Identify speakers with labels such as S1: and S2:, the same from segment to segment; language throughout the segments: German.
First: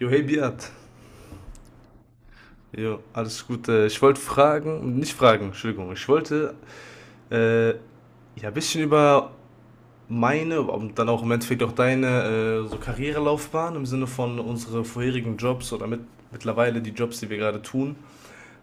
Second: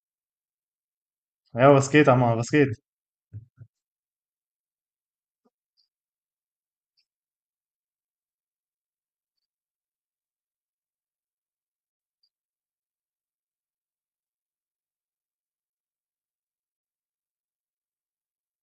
S1: Jo, hey Beat.
S2: Ja, was geht, Amar? Was geht?
S1: Jo, alles gut. Ich wollte fragen, nicht fragen, Entschuldigung. Ich wollte äh, ja ein bisschen über meine und dann auch im Endeffekt auch deine so Karrierelaufbahn im Sinne von unsere vorherigen Jobs oder mittlerweile die Jobs, die wir gerade tun,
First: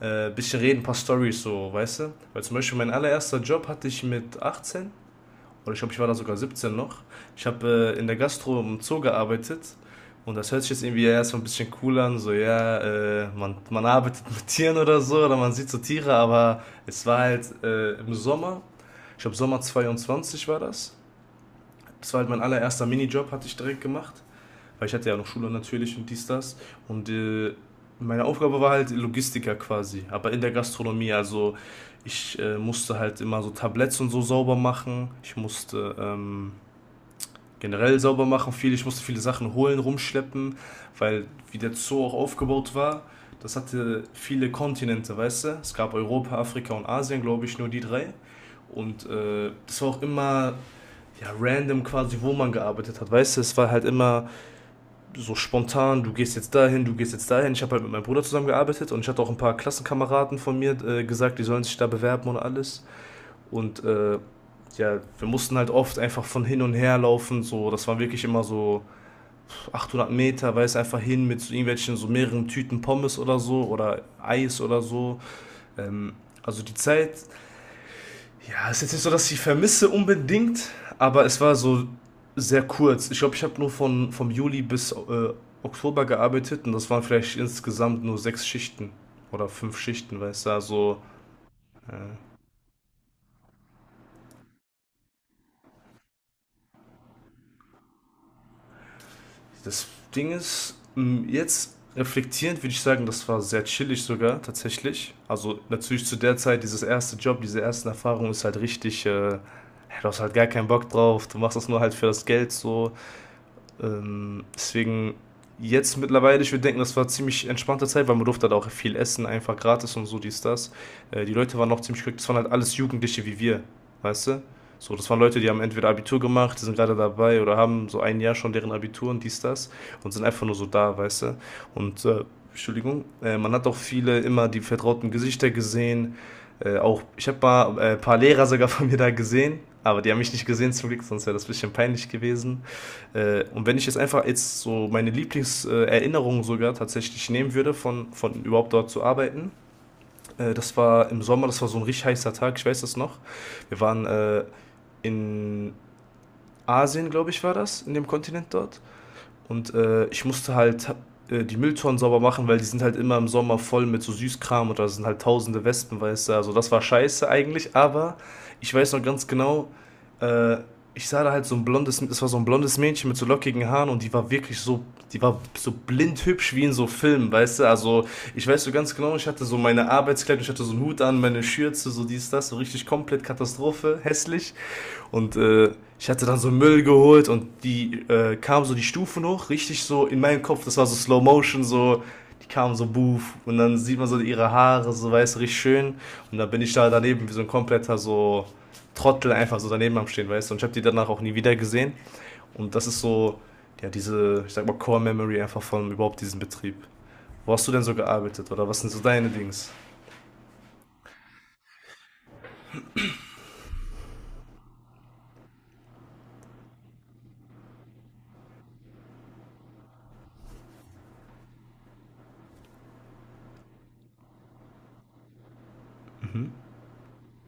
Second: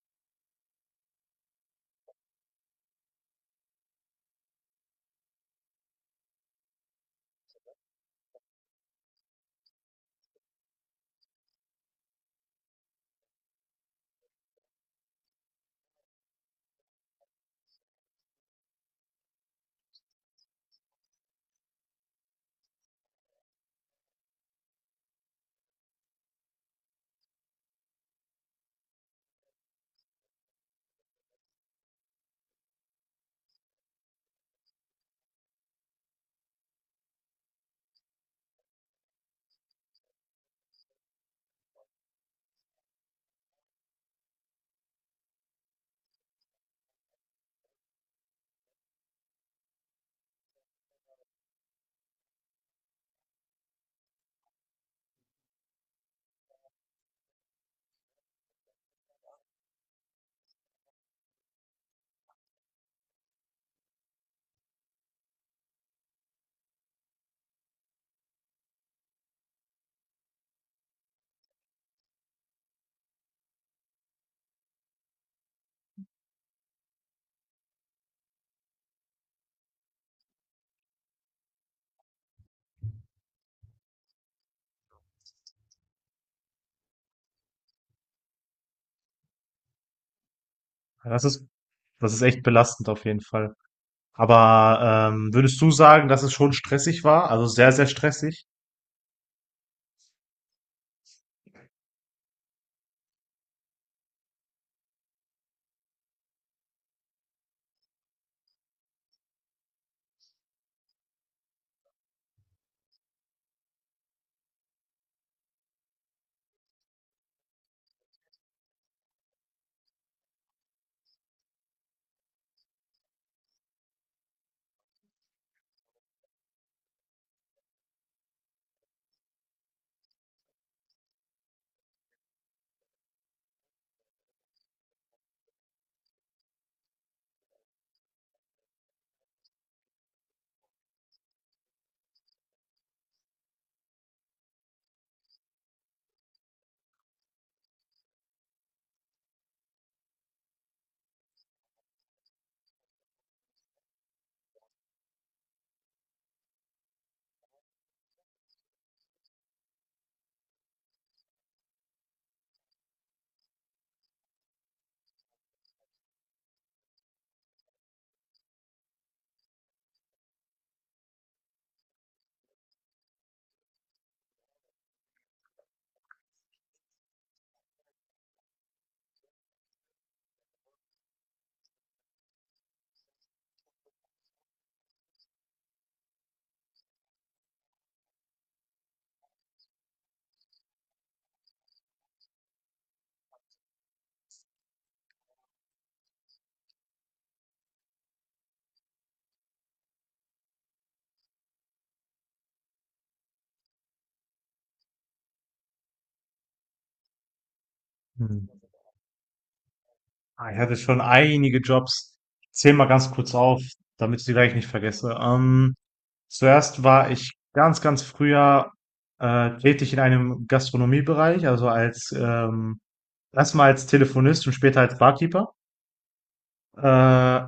S1: bisschen reden, ein paar Stories so, weißt du? Weil zum Beispiel mein allererster Job hatte ich mit 18. Oder ich glaube, ich war da sogar 17 noch. Ich habe in der Gastro im Zoo gearbeitet und das hört sich jetzt irgendwie erstmal ein bisschen cool an, so ja, man arbeitet mit Tieren oder so oder man sieht so Tiere, aber es war halt im Sommer, ich glaube Sommer 22 war das. Das war halt mein allererster Minijob, hatte ich direkt gemacht, weil ich hatte ja noch Schule natürlich und dies, das und meine Aufgabe war halt Logistiker quasi, aber in der Gastronomie, also ich musste halt immer so Tabletts und so sauber machen, ich musste. Generell sauber machen viel. Ich musste viele Sachen holen, rumschleppen, weil wie der Zoo auch aufgebaut war, das hatte viele Kontinente, weißt du? Es gab Europa, Afrika und Asien, glaube ich, nur die drei. Und das war auch immer ja, random quasi, wo man gearbeitet hat, weißt du? Es war halt immer so spontan, du gehst jetzt dahin, du gehst jetzt dahin. Ich habe halt mit meinem Bruder zusammengearbeitet und ich hatte auch ein paar Klassenkameraden von mir gesagt, die sollen sich da bewerben und alles. Und ja, wir mussten halt oft einfach von hin und her laufen. So, das war wirklich immer so 800 Meter, weiß einfach hin mit so irgendwelchen so mehreren Tüten Pommes oder so oder Eis oder so. Ähm, also die Zeit, ja, ist jetzt nicht so, dass ich vermisse unbedingt, aber es war so sehr kurz. Ich glaube, ich habe nur von vom Juli bis Oktober gearbeitet und das waren vielleicht insgesamt nur sechs Schichten oder fünf Schichten, weißt du, also
S2: Ja,
S1: äh,
S2: das ist echt belastend auf jeden Fall. Aber würdest du sagen, dass es schon stressig war? Also sehr, sehr stressig?
S1: das Ding ist, jetzt reflektierend würde ich sagen, das war sehr chillig sogar tatsächlich. Also natürlich zu der Zeit, dieses erste Job, diese ersten Erfahrungen ist halt richtig, du hast halt gar keinen Bock drauf, du machst das nur halt für das Geld so. Deswegen jetzt mittlerweile, ich würde denken, das war ziemlich entspannte Zeit, weil man durfte halt auch viel essen, einfach gratis und so, dies, das. Die Leute waren noch ziemlich glücklich, das waren halt alles Jugendliche wie wir, weißt du? So, das waren Leute, die haben entweder Abitur gemacht, die sind gerade dabei oder haben so ein Jahr schon deren Abitur und dies, das und sind einfach nur so da, weißt du? Und, Entschuldigung, man hat auch viele immer die vertrauten Gesichter gesehen. Auch, ich habe mal ein paar Lehrer sogar von mir da gesehen, aber die haben mich nicht gesehen zum Glück, sonst wäre das ein bisschen peinlich gewesen. Und wenn ich jetzt einfach jetzt so meine Lieblingserinnerungen sogar tatsächlich nehmen würde, von überhaupt dort zu arbeiten, das war im Sommer, das war so ein richtig heißer Tag, ich weiß das noch. Wir waren in Asien, glaube ich, war das, in dem Kontinent dort. Und ich musste halt die Mülltonnen sauber machen, weil die sind halt immer im Sommer voll mit so Süßkram und da sind halt tausende Wespen, weißt du. Also das war scheiße eigentlich, aber ich weiß noch ganz genau, äh, ich sah da halt so ein blondes, es war so ein blondes Mädchen mit so lockigen Haaren und die war wirklich so, die war so blind hübsch wie in so Filmen, weißt du? Also ich weiß so ganz genau, ich hatte so meine Arbeitskleidung, ich hatte so einen Hut an, meine Schürze, so dies, das, so richtig komplett Katastrophe, hässlich. Und ich hatte dann so Müll geholt und die kam so die Stufen hoch, richtig so in meinem Kopf, das war so Slow Motion, so, die kamen so buff und dann sieht man so ihre Haare, so weiß, richtig schön. Und dann bin ich da daneben wie so ein kompletter so Trottel einfach so daneben am Stehen, weißt du. Und ich habe die danach auch nie wieder gesehen. Und das ist so, ja, diese, ich sag mal, Core Memory einfach von überhaupt diesem Betrieb. Wo hast du denn so
S2: Hm.
S1: gearbeitet oder was sind so deine Dings?
S2: Ah, ich hatte schon einige Jobs. Zähl mal ganz kurz auf, damit ich sie gleich nicht vergesse. Zuerst war ich ganz, ganz früher tätig in einem Gastronomiebereich, also als erstmal als Telefonist und später als Barkeeper.
S1: Mhm.
S2: Äh,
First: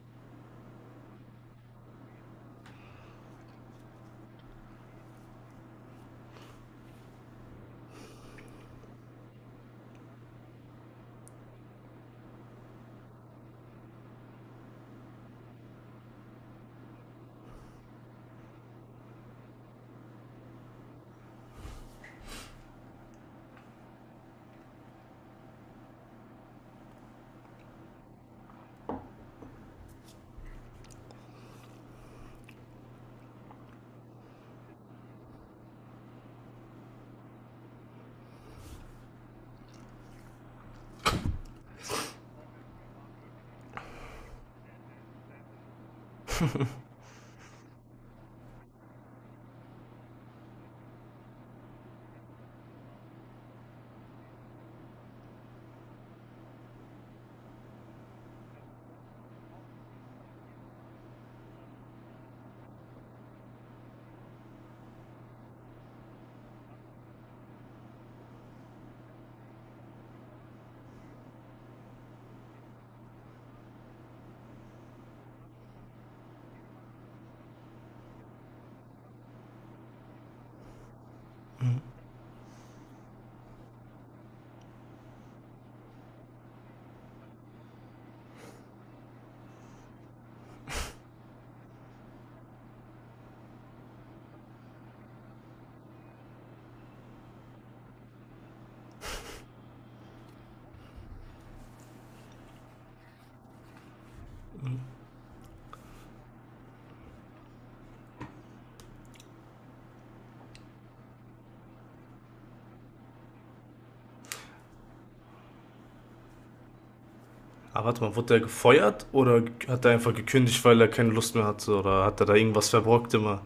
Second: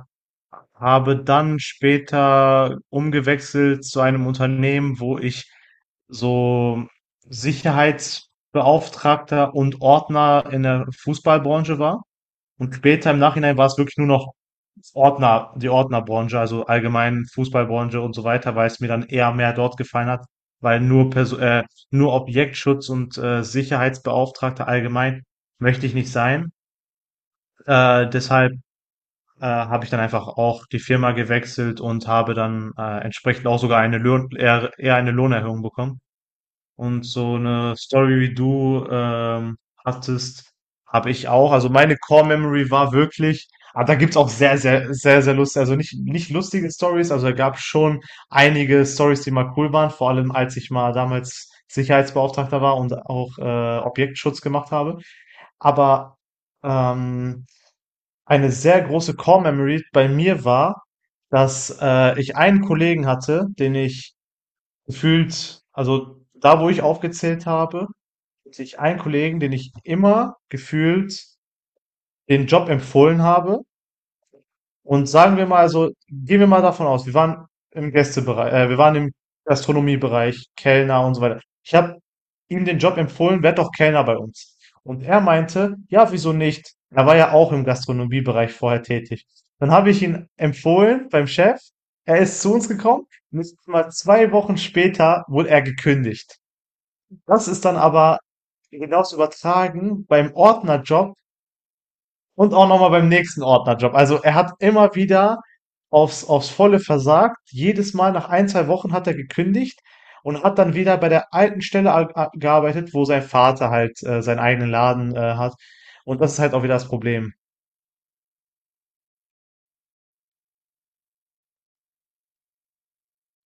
S2: Habe dann später umgewechselt zu einem Unternehmen, wo ich so Sicherheitsbeauftragter und Ordner in der Fußballbranche war. Und später im Nachhinein war es wirklich nur noch Ordner, die Ordnerbranche, also allgemein Fußballbranche und so weiter, weil es mir dann eher mehr dort gefallen hat, weil nur Objektschutz und Sicherheitsbeauftragter allgemein möchte ich nicht sein. Deshalb habe ich dann einfach auch die Firma gewechselt und habe dann entsprechend auch sogar eher eine Lohnerhöhung bekommen. Und so eine Story wie du hattest, habe ich auch. Also meine Core Memory war wirklich, aber da gibt's auch sehr, sehr, sehr, sehr lustige, also nicht lustige Stories, also da gab schon einige Stories, die mal cool waren, vor allem als ich mal damals Sicherheitsbeauftragter war und auch Objektschutz gemacht habe. Aber ähm, eine sehr große Core Memory bei mir war, dass ich einen Kollegen hatte, den ich gefühlt, also da, wo ich aufgezählt habe, hatte ich einen Kollegen, den ich immer gefühlt den Job empfohlen habe, und sagen wir mal, also gehen wir mal davon aus, wir waren im wir waren im Gastronomiebereich, Kellner und so weiter. Ich habe ihm den Job empfohlen, werd doch Kellner bei uns. Und er meinte, ja, wieso nicht? Er war ja auch im Gastronomiebereich vorher tätig. Dann habe ich ihn empfohlen beim Chef. Er ist zu uns gekommen. Nicht mal zwei Wochen später wurde er gekündigt. Das ist dann aber hinaus übertragen beim Ordnerjob und auch nochmal beim nächsten Ordnerjob. Also er hat immer wieder aufs Volle versagt. Jedes Mal nach ein, zwei Wochen hat er gekündigt und hat dann wieder bei der alten Stelle gearbeitet, wo sein Vater halt seinen eigenen Laden hat. Und das ist halt auch wieder das Problem.
S1: Aber warte mal, wurde er gefeuert oder hat er einfach gekündigt, weil er keine Lust mehr hatte? Oder hat er da irgendwas verbrockt immer?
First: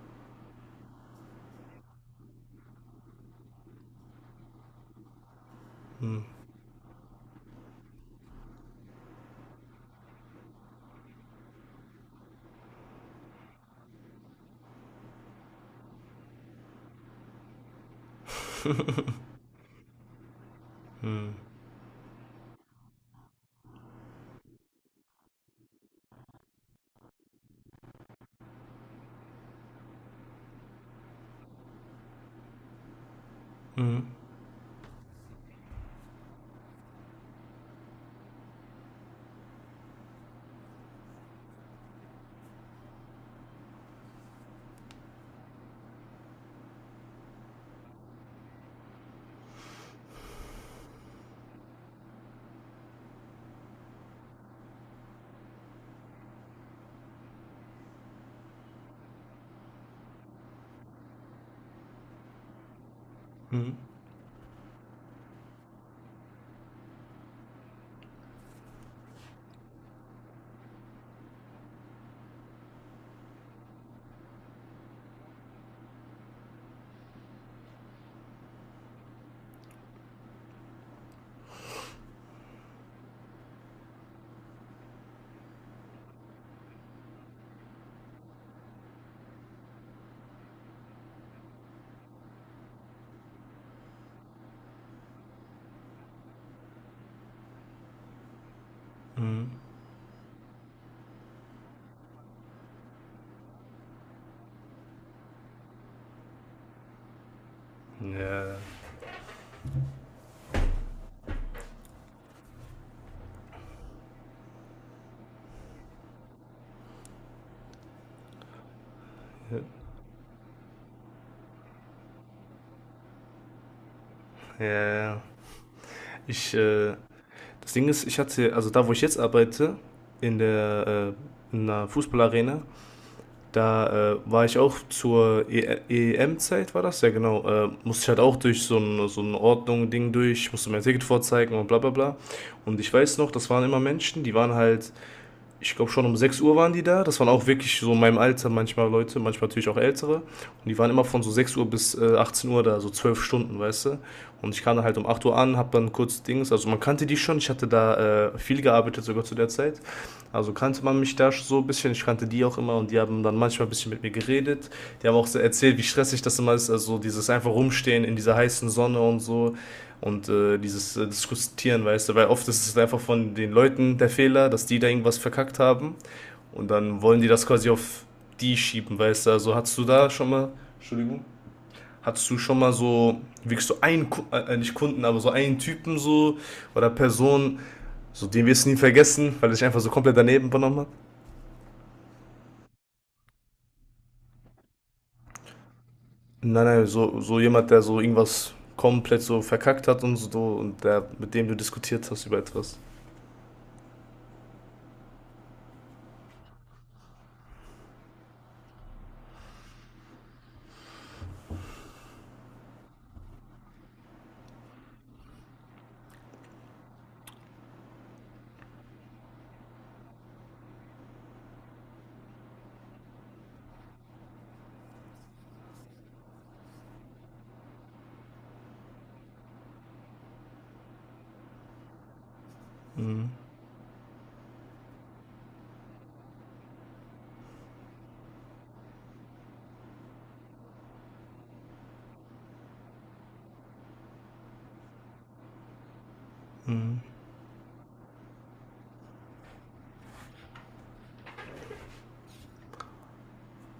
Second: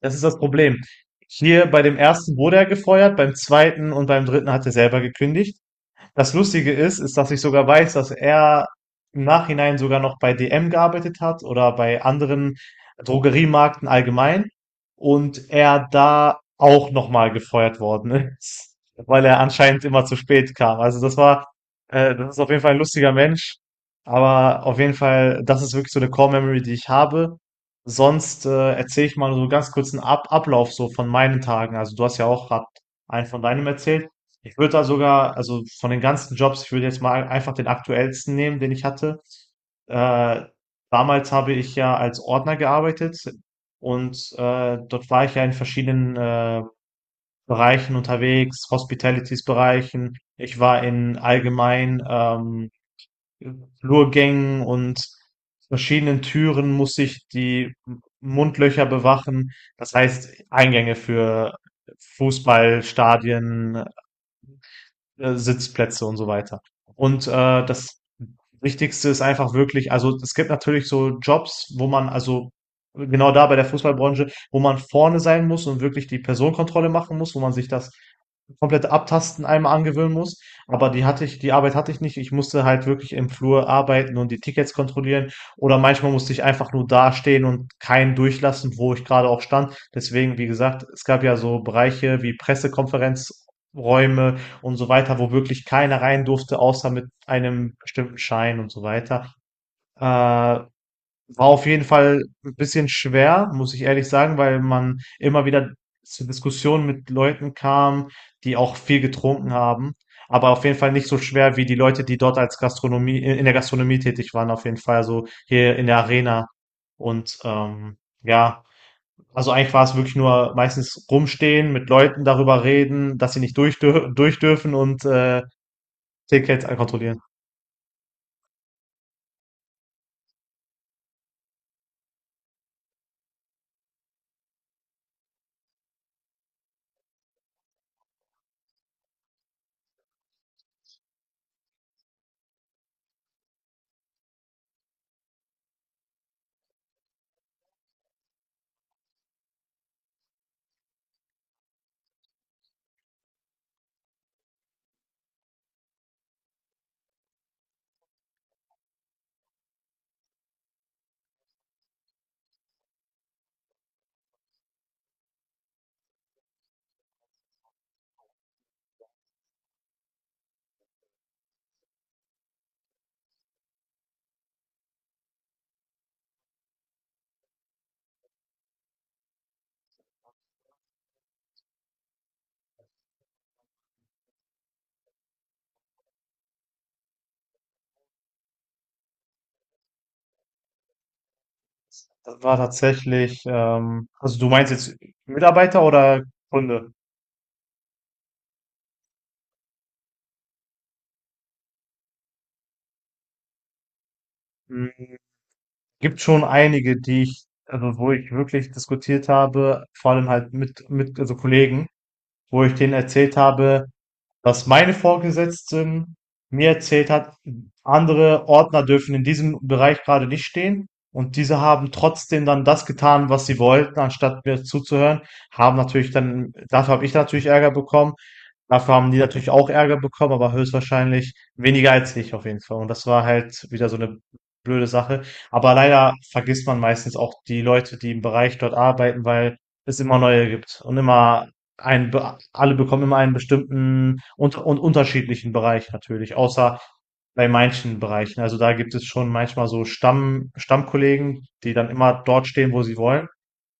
S2: Das ist das Problem. Hier bei dem ersten wurde er gefeuert, beim zweiten und beim dritten hat er selber gekündigt.
S1: Hm,
S2: Das Lustige ist, dass ich sogar weiß, dass er im Nachhinein sogar noch bei DM gearbeitet hat oder bei anderen Drogeriemarkten allgemein und er da auch nochmal gefeuert worden ist, weil er anscheinend immer zu spät kam.
S1: hm,
S2: Das ist auf jeden Fall ein lustiger Mensch, aber auf jeden Fall, das ist wirklich so eine Core Memory, die ich habe. Sonst erzähle ich mal so ganz kurz einen Ab Ablauf so von meinen Tagen. Also du hast ja auch gerade einen von deinem
S1: hm,
S2: erzählt. Ich würde da sogar, also von den ganzen Jobs, ich würde jetzt mal einfach den aktuellsten nehmen, den ich hatte. Äh, damals habe ich ja als Ordner gearbeitet und dort war ich ja in verschiedenen Bereichen unterwegs, Hospitalities-Bereichen. Ich war in allgemein Flurgängen und verschiedenen Türen musste ich die Mundlöcher bewachen. Das heißt Eingänge für
S1: hm,
S2: Fußballstadien, Sitzplätze und so weiter. Und das Wichtigste ist einfach wirklich, also es gibt natürlich so Jobs, wo man, also genau da bei der Fußballbranche, wo man vorne sein muss und wirklich die Personenkontrolle machen muss, wo man sich das komplette Abtasten einmal angewöhnen muss. Aber die hatte ich, die Arbeit hatte ich nicht. Ich musste halt wirklich im Flur arbeiten und die Tickets kontrollieren. Oder manchmal musste ich einfach nur dastehen und keinen durchlassen, wo ich gerade auch stand. Deswegen, wie gesagt, es gab ja so Bereiche wie Pressekonferenzräume und so weiter, wo wirklich keiner rein durfte, außer mit einem bestimmten Schein und so weiter.
S1: hm.
S2: War auf jeden Fall ein bisschen schwer, muss ich ehrlich sagen, weil man immer wieder zu Diskussionen mit Leuten kam, die
S1: Ja,
S2: auch viel getrunken haben. Aber auf jeden Fall nicht so schwer wie die Leute, die dort als Gastronomie, in der Gastronomie tätig waren, auf jeden Fall, so hier in der Arena. Und ja, also eigentlich war es wirklich nur meistens rumstehen, mit Leuten darüber reden, dass sie nicht durch, dür- durch dürfen,
S1: ja,
S2: und
S1: ja. Ich,
S2: Tickets
S1: äh,
S2: kontrollieren.
S1: Das Ding ist, ich hatte, also da, wo ich jetzt arbeite, in der, in einer Fußballarena, da war ich auch zur e EM-Zeit, war das? Ja, genau. Musste ich halt auch durch so ein Ordnung-Ding durch, musste mein Ticket vorzeigen und bla bla bla. Und ich weiß noch, das waren immer Menschen, die waren halt ich glaube schon um 6 Uhr waren die da. Das waren auch wirklich so in meinem Alter manchmal Leute, manchmal natürlich auch ältere. Und die waren immer von so 6 Uhr bis 18 Uhr da, so 12 Stunden, weißt du. Und ich kam dann halt um 8 Uhr an, hab dann kurz Dings, also man kannte die schon, ich hatte da viel gearbeitet sogar zu der Zeit. Also kannte man mich da so ein bisschen, ich kannte die auch immer und die haben dann manchmal ein bisschen mit mir geredet. Die haben auch so erzählt, wie stressig das immer ist, also dieses einfach rumstehen in dieser heißen Sonne und so und dieses Diskutieren, weißt du, weil oft ist es einfach von den Leuten der Fehler, dass die da irgendwas verkackt haben und dann wollen die das quasi auf die schieben, weißt du. Also hattest du da schon mal, Entschuldigung, hattest du schon mal so wirklich so einen, nicht Kunden, aber so einen Typen so oder Person, so den wirst du nie vergessen, weil er sich einfach so komplett daneben benommen hat?
S2: Das war tatsächlich, also du meinst jetzt Mitarbeiter oder
S1: Nein, nein,
S2: Kunde?
S1: so, so jemand, der so irgendwas komplett so verkackt hat und so und der, mit dem du diskutiert hast über etwas.
S2: Hm, gibt schon einige, die ich, also wo ich wirklich diskutiert habe, vor allem halt mit, also Kollegen, wo ich denen erzählt habe, dass meine Vorgesetzten mir erzählt hat, andere Ordner dürfen in diesem Bereich gerade nicht stehen. Und diese haben trotzdem dann das getan, was sie wollten, anstatt mir zuzuhören. Haben natürlich dann, dafür habe ich natürlich Ärger bekommen. Dafür haben die natürlich auch Ärger bekommen, aber höchstwahrscheinlich weniger als ich auf jeden Fall. Und das war halt wieder so eine blöde Sache. Aber leider vergisst man meistens auch die Leute, die im Bereich dort arbeiten, weil es immer neue gibt und immer alle bekommen immer einen bestimmten und unterschiedlichen Bereich natürlich, außer bei manchen Bereichen. Also da gibt es schon manchmal so Stammkollegen, die dann immer dort stehen, wo sie wollen,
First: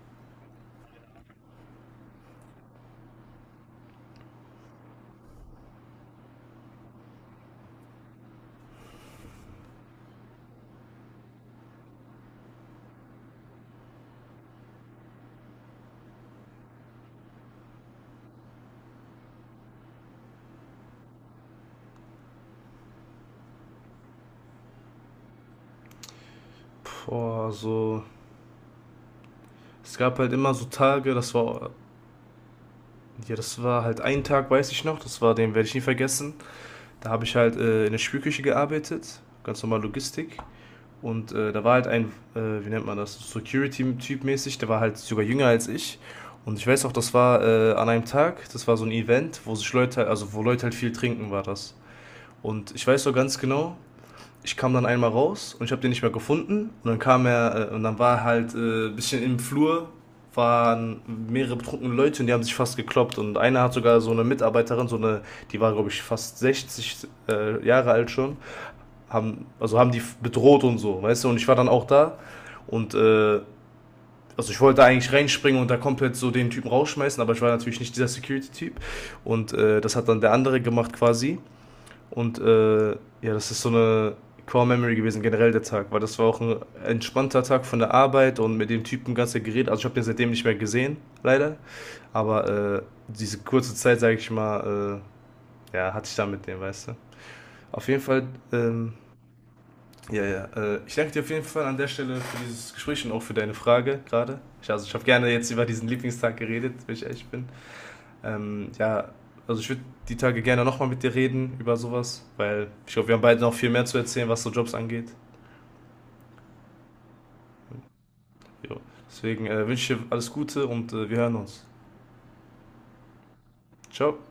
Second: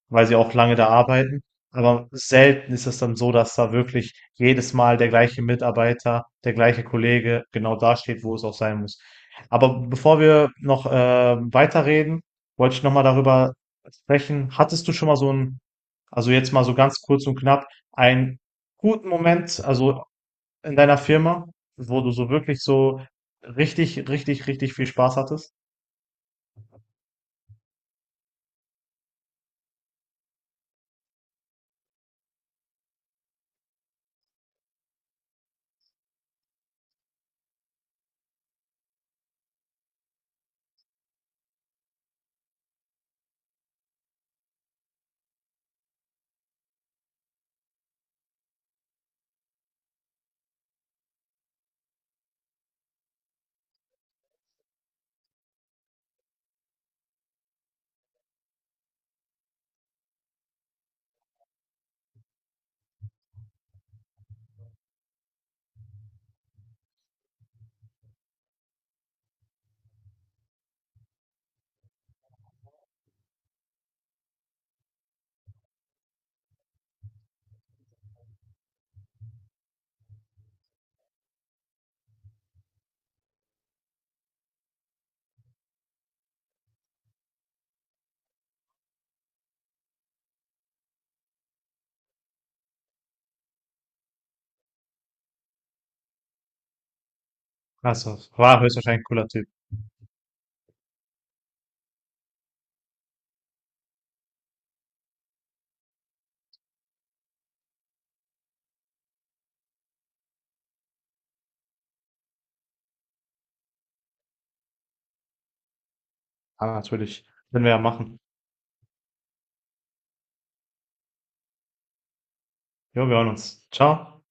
S2: weil sie auch lange da arbeiten. Aber selten ist es dann so, dass da wirklich jedes Mal der gleiche Mitarbeiter, der gleiche Kollege genau da steht, wo es auch sein muss. Aber bevor wir noch weiterreden, wollte ich nochmal darüber sprechen. Hattest du schon mal so ein, also jetzt mal so ganz kurz und knapp, einen guten Moment, also in deiner Firma, wo du so wirklich so richtig, richtig, richtig viel Spaß hattest?
S1: Boah, so. Es gab halt immer so Tage, das war. Ja, das war halt ein Tag, weiß ich noch, das war, den werde ich nie vergessen. Da habe ich halt in der Spülküche gearbeitet, ganz normal Logistik. Und da war halt ein, wie nennt man das, Security-Typ mäßig, der war halt sogar jünger als ich. Und ich weiß auch, das war an einem Tag, das war so ein Event, wo sich Leute, also wo Leute halt viel trinken, war das. Und ich weiß so ganz genau, ich kam dann einmal raus und ich habe den nicht mehr gefunden. Und dann kam er, und dann war er halt ein bisschen im Flur, waren mehrere betrunkene Leute und die haben sich fast gekloppt. Und einer hat sogar so eine Mitarbeiterin, so eine, die war, glaube ich, fast 60 Jahre alt schon, haben, also haben die bedroht und so, weißt du? Und ich war dann auch da und also ich wollte eigentlich reinspringen und da komplett so den Typen rausschmeißen, aber ich war natürlich nicht dieser Security-Typ. Und das hat dann der andere gemacht quasi. Und ja, das ist so eine Core Memory gewesen, generell der Tag, weil das war auch ein entspannter Tag von der Arbeit und mit dem Typen ganz geredet. Also ich habe den seitdem nicht mehr gesehen, leider. Aber diese kurze Zeit, sage ich mal, ja, hatte ich da mit dem, weißt du. Auf jeden
S2: Also,
S1: Fall,
S2: war höchstwahrscheinlich ein cooler Typ.
S1: ja, ja. Ich danke dir auf jeden Fall an der Stelle für dieses Gespräch und auch für deine Frage gerade. Ich, also ich habe gerne jetzt über diesen Lieblingstag geredet, wenn ich ehrlich bin. Ja, also ich würde die Tage gerne nochmal mit dir reden über sowas, weil ich glaube, wir haben beide noch viel mehr zu erzählen, was so Jobs angeht.
S2: Ah, natürlich. Können wir ja machen.
S1: Jo. Deswegen wünsche ich dir alles Gute und wir hören uns.
S2: Jo, wir hören uns.
S1: Ciao.
S2: Ciao.